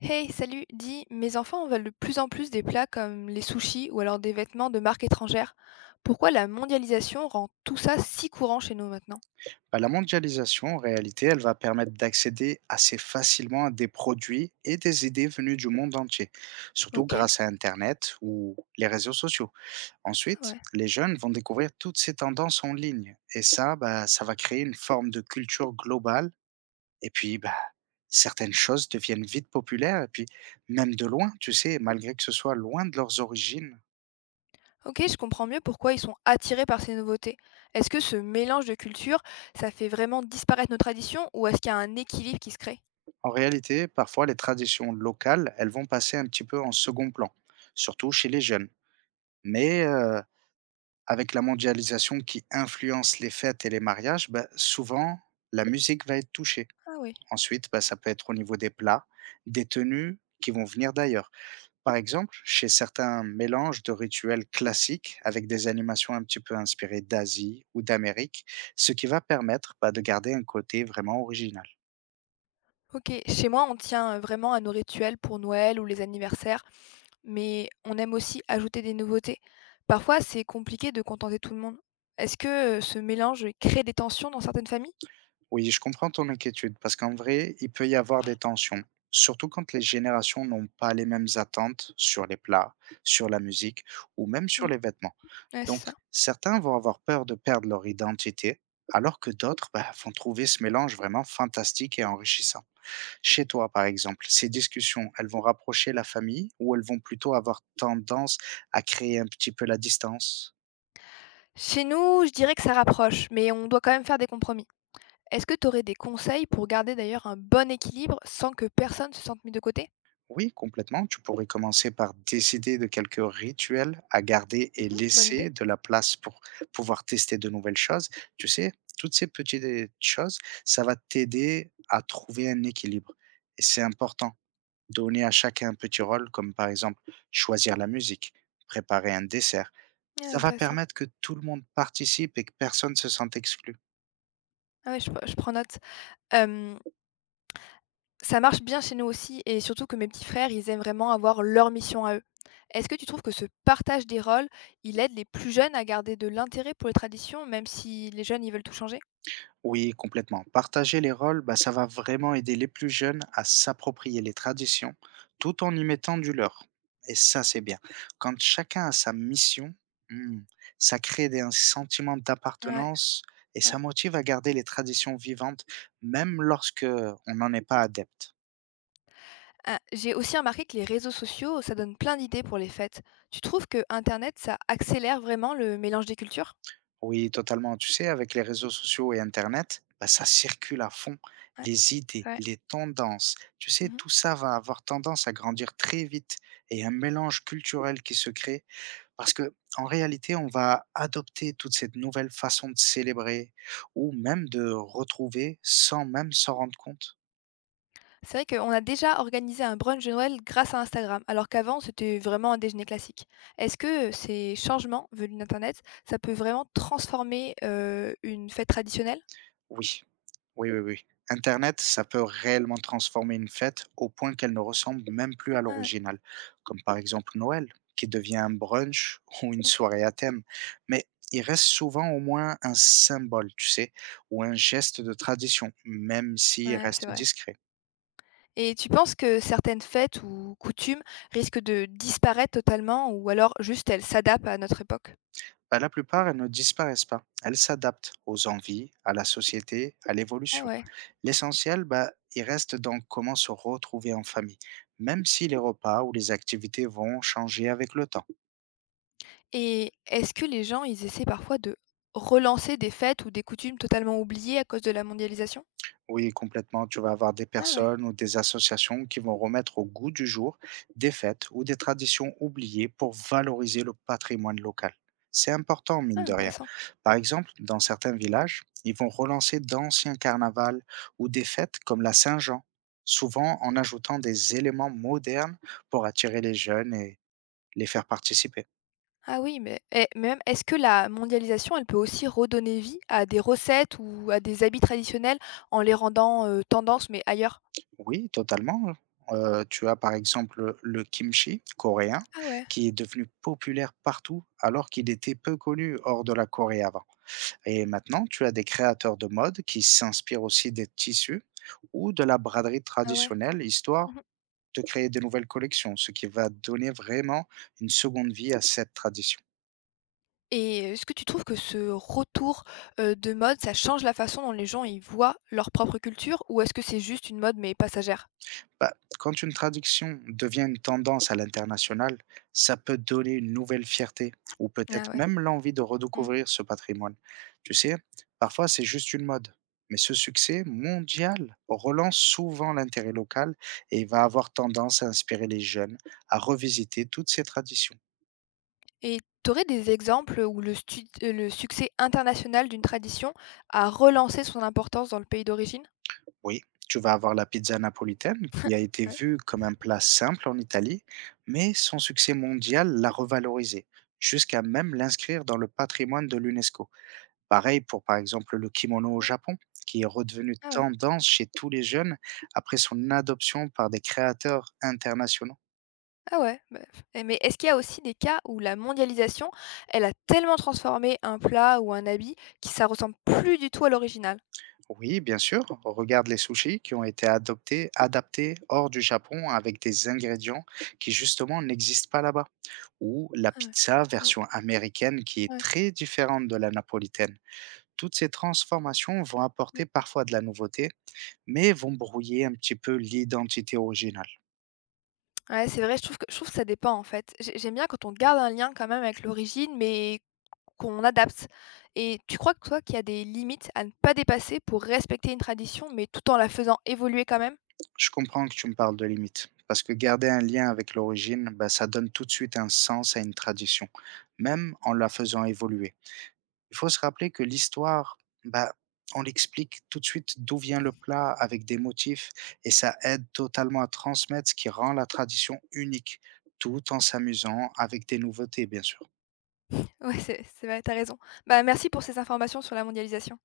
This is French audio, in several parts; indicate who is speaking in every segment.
Speaker 1: Hey, salut, dis, mes enfants veulent de plus en plus des plats comme les sushis ou alors des vêtements de marques étrangères. Pourquoi la mondialisation rend tout ça si courant chez nous maintenant?
Speaker 2: Bah, la mondialisation, en réalité, elle va permettre d'accéder assez facilement à des produits et des idées venues du monde entier, surtout
Speaker 1: Ok,
Speaker 2: grâce à Internet ou les réseaux sociaux. Ensuite,
Speaker 1: ouais.
Speaker 2: les jeunes vont découvrir toutes ces tendances en ligne et ça, bah, ça va créer une forme de culture globale et puis bah, certaines choses deviennent vite populaires et puis même de loin, tu sais, malgré que ce soit loin de leurs origines.
Speaker 1: Ok, je comprends mieux pourquoi ils sont attirés par ces nouveautés. Est-ce que ce mélange de cultures, ça fait vraiment disparaître nos traditions ou est-ce qu'il y a un équilibre qui se crée?
Speaker 2: En réalité, parfois, les traditions locales, elles vont passer un petit peu en second plan, surtout chez les jeunes. Mais avec la mondialisation qui influence les fêtes et les mariages, bah, souvent, la musique va être touchée.
Speaker 1: Ah oui.
Speaker 2: Ensuite, bah, ça peut être au niveau des plats, des tenues qui vont venir d'ailleurs. Par exemple, chez certains mélanges de rituels classiques avec des animations un petit peu inspirées d'Asie ou d'Amérique, ce qui va permettre, bah, de garder un côté vraiment original.
Speaker 1: Ok, chez moi, on tient vraiment à nos rituels pour Noël ou les anniversaires, mais on aime aussi ajouter des nouveautés. Parfois, c'est compliqué de contenter tout le monde. Est-ce que ce mélange crée des tensions dans certaines familles?
Speaker 2: Oui, je comprends ton inquiétude parce qu'en vrai, il peut y avoir des tensions, surtout quand les générations n'ont pas les mêmes attentes sur les plats, sur la musique ou même sur
Speaker 1: Mm,
Speaker 2: les vêtements.
Speaker 1: ouais,
Speaker 2: Donc,
Speaker 1: c'est ça.
Speaker 2: certains vont avoir peur de perdre leur identité, alors que d'autres bah, vont trouver ce mélange vraiment fantastique et enrichissant. Chez toi, par exemple, ces discussions, elles vont rapprocher la famille ou elles vont plutôt avoir tendance à créer un petit peu la distance?
Speaker 1: Chez nous, je dirais que ça rapproche, mais on doit quand même faire des compromis. Est-ce que tu aurais des conseils pour garder d'ailleurs un bon équilibre sans que personne se sente mis de côté?
Speaker 2: Oui, complètement. Tu pourrais commencer par décider de quelques rituels à garder et
Speaker 1: Mhm, bonne idée.
Speaker 2: laisser de la place pour pouvoir tester de nouvelles choses. Tu sais, toutes ces petites choses, ça va t'aider à trouver un équilibre. Et c'est important. Donner à chacun un petit rôle, comme par exemple choisir la musique, préparer un dessert.
Speaker 1: Ah,
Speaker 2: Ça va
Speaker 1: intéressant.
Speaker 2: permettre que tout le monde participe et que personne ne se sente exclu.
Speaker 1: Ah ouais, je prends note. Euh, Ça marche bien chez nous aussi et surtout que mes petits frères, ils aiment vraiment avoir leur mission à eux. Est-ce que tu trouves que ce partage des rôles, il aide les plus jeunes à garder de l'intérêt pour les traditions, même si les jeunes, ils veulent tout changer?
Speaker 2: Oui, complètement. Partager les rôles, bah, ça va vraiment aider les plus jeunes à s'approprier les traditions tout en y mettant du leur. Et ça, c'est bien. Quand chacun a sa mission, hmm, ça crée des, un sentiment
Speaker 1: Ouais,
Speaker 2: d'appartenance et ça
Speaker 1: ouais.
Speaker 2: motive à garder les traditions vivantes, même lorsque on n'en est pas adepte.
Speaker 1: Ah, j'ai aussi remarqué que les réseaux sociaux, ça donne plein d'idées pour les fêtes. Tu trouves que Internet, ça accélère vraiment le mélange des cultures?
Speaker 2: Oui, totalement. Tu sais, avec les réseaux sociaux et Internet, bah, ça circule à fond.
Speaker 1: Ouais,
Speaker 2: Les idées,
Speaker 1: ouais.
Speaker 2: les tendances, tu sais,
Speaker 1: Mhm.
Speaker 2: tout ça va avoir tendance à grandir très vite et un mélange culturel qui se crée parce que, en réalité, on va adopter toute cette nouvelle façon de célébrer ou même de retrouver sans même s'en rendre compte.
Speaker 1: C'est vrai qu'on a déjà organisé un brunch de Noël grâce à Instagram, alors qu'avant c'était vraiment un déjeuner classique. Est-ce que ces changements venus d'Internet, ça peut vraiment transformer une fête traditionnelle?
Speaker 2: Oui. Oui, oui, oui. Internet, ça peut réellement transformer une fête au point qu'elle ne ressemble même plus à
Speaker 1: Ouais,
Speaker 2: l'original, comme par exemple Noël, qui devient un brunch ou une
Speaker 1: mmh,
Speaker 2: soirée à thème. Mais il reste souvent au moins un symbole, tu sais, ou un geste de tradition, même s'il
Speaker 1: ouais, c'est
Speaker 2: reste
Speaker 1: vrai.
Speaker 2: discret.
Speaker 1: Et tu penses que certaines fêtes ou coutumes risquent de disparaître totalement ou alors juste elles s'adaptent à notre époque?
Speaker 2: Bah, la plupart, elles ne disparaissent pas. Elles s'adaptent aux envies, à la société, à
Speaker 1: Ah
Speaker 2: l'évolution.
Speaker 1: ouais.
Speaker 2: L'essentiel, bah, il reste dans comment se retrouver en famille, même si les repas ou les activités vont changer avec le temps.
Speaker 1: Et est-ce que les gens, ils essaient parfois de relancer des fêtes ou des coutumes totalement oubliées à cause de la mondialisation?
Speaker 2: Oui, complètement. Tu vas avoir des
Speaker 1: Ah ouais,
Speaker 2: personnes ou des associations qui vont remettre au goût du jour des fêtes ou des traditions oubliées pour valoriser le patrimoine local. C'est important, mine
Speaker 1: ah
Speaker 2: de rien.
Speaker 1: intéressant.
Speaker 2: Par exemple, dans certains villages, ils vont relancer d'anciens carnavals ou des fêtes comme la Saint-Jean, souvent en ajoutant des éléments modernes pour attirer les jeunes et les faire participer.
Speaker 1: Ah oui, mais eh, mais même est-ce que la mondialisation, elle peut aussi redonner vie à des recettes ou à des habits traditionnels en les rendant, tendance, mais ailleurs?
Speaker 2: Oui, totalement. Tu as par exemple, le kimchi coréen
Speaker 1: Ah ouais,
Speaker 2: qui est devenu populaire partout alors qu'il était peu connu hors de la Corée avant. Et maintenant, tu as des créateurs de mode qui s'inspirent aussi des tissus ou de la braderie
Speaker 1: ah ouais.
Speaker 2: traditionnelle, histoire
Speaker 1: Mmh.
Speaker 2: de créer de nouvelles collections, ce qui va donner vraiment une seconde vie à cette tradition.
Speaker 1: Et est-ce que tu trouves que ce retour, de mode, ça change la façon dont les gens, ils voient leur propre culture ou est-ce que c'est juste une mode mais passagère?
Speaker 2: Bah, quand une traduction devient une tendance à l'international, ça peut donner une nouvelle fierté ou peut-être
Speaker 1: Ah ouais.
Speaker 2: même l'envie de
Speaker 1: Mmh.
Speaker 2: redécouvrir ce patrimoine. Tu sais, parfois c'est juste une mode, mais ce succès mondial relance souvent l'intérêt local et va avoir tendance à inspirer les jeunes à revisiter toutes ces traditions.
Speaker 1: Et tu aurais des exemples où le succès international d'une tradition a relancé son importance dans le pays d'origine?
Speaker 2: Oui, tu vas avoir la pizza napolitaine qui a été
Speaker 1: Ah ouais.
Speaker 2: vue comme un plat simple en Italie, mais son succès mondial l'a revalorisée, jusqu'à même l'inscrire dans le patrimoine de l'UNESCO. Pareil pour, par exemple, le kimono au
Speaker 1: Mmh.
Speaker 2: Japon, qui est redevenu
Speaker 1: Ah ouais.
Speaker 2: tendance chez tous les jeunes après son adoption par des créateurs internationaux.
Speaker 1: Ah ouais, bah, et mais est-ce qu'il y a aussi des cas où la mondialisation, elle a tellement transformé un plat ou un habit que ça ressemble plus du tout à l'original?
Speaker 2: Oui, bien sûr, regarde les sushis qui ont été adoptés, adaptés hors du Japon avec des ingrédients qui justement n'existent pas là-bas. Ou la
Speaker 1: Ah ouais.
Speaker 2: pizza
Speaker 1: Mmh,
Speaker 2: version américaine qui est
Speaker 1: ouais,
Speaker 2: très différente de la napolitaine. Toutes ces transformations vont
Speaker 1: mmh.
Speaker 2: apporter parfois de la nouveauté, mais vont brouiller un petit peu l'identité originale.
Speaker 1: Ouais, c'est vrai, je trouve que ça dépend, en fait. J'aime bien quand on garde un lien quand même avec l'origine, mais qu'on adapte. Et tu crois que toi qu'il y a des limites à ne pas dépasser pour respecter une tradition, mais tout en la faisant évoluer quand même?
Speaker 2: Je comprends que tu me parles de limites, parce que garder un lien avec l'origine, bah, ça donne tout de suite un sens à une tradition, même en la faisant évoluer. Il faut se rappeler que l'histoire, bah, on l'explique tout de suite d'où vient le plat avec des motifs, et ça aide totalement à transmettre ce qui rend la tradition unique, tout en s'amusant avec des nouveautés, bien sûr.
Speaker 1: Ouais, c'est vrai, t'as raison. Bah, merci pour ces informations sur la mondialisation.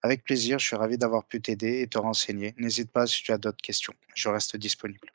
Speaker 2: Avec plaisir, je suis ravi d'avoir pu t'aider et te renseigner. N'hésite pas si tu as d'autres questions. Je reste disponible.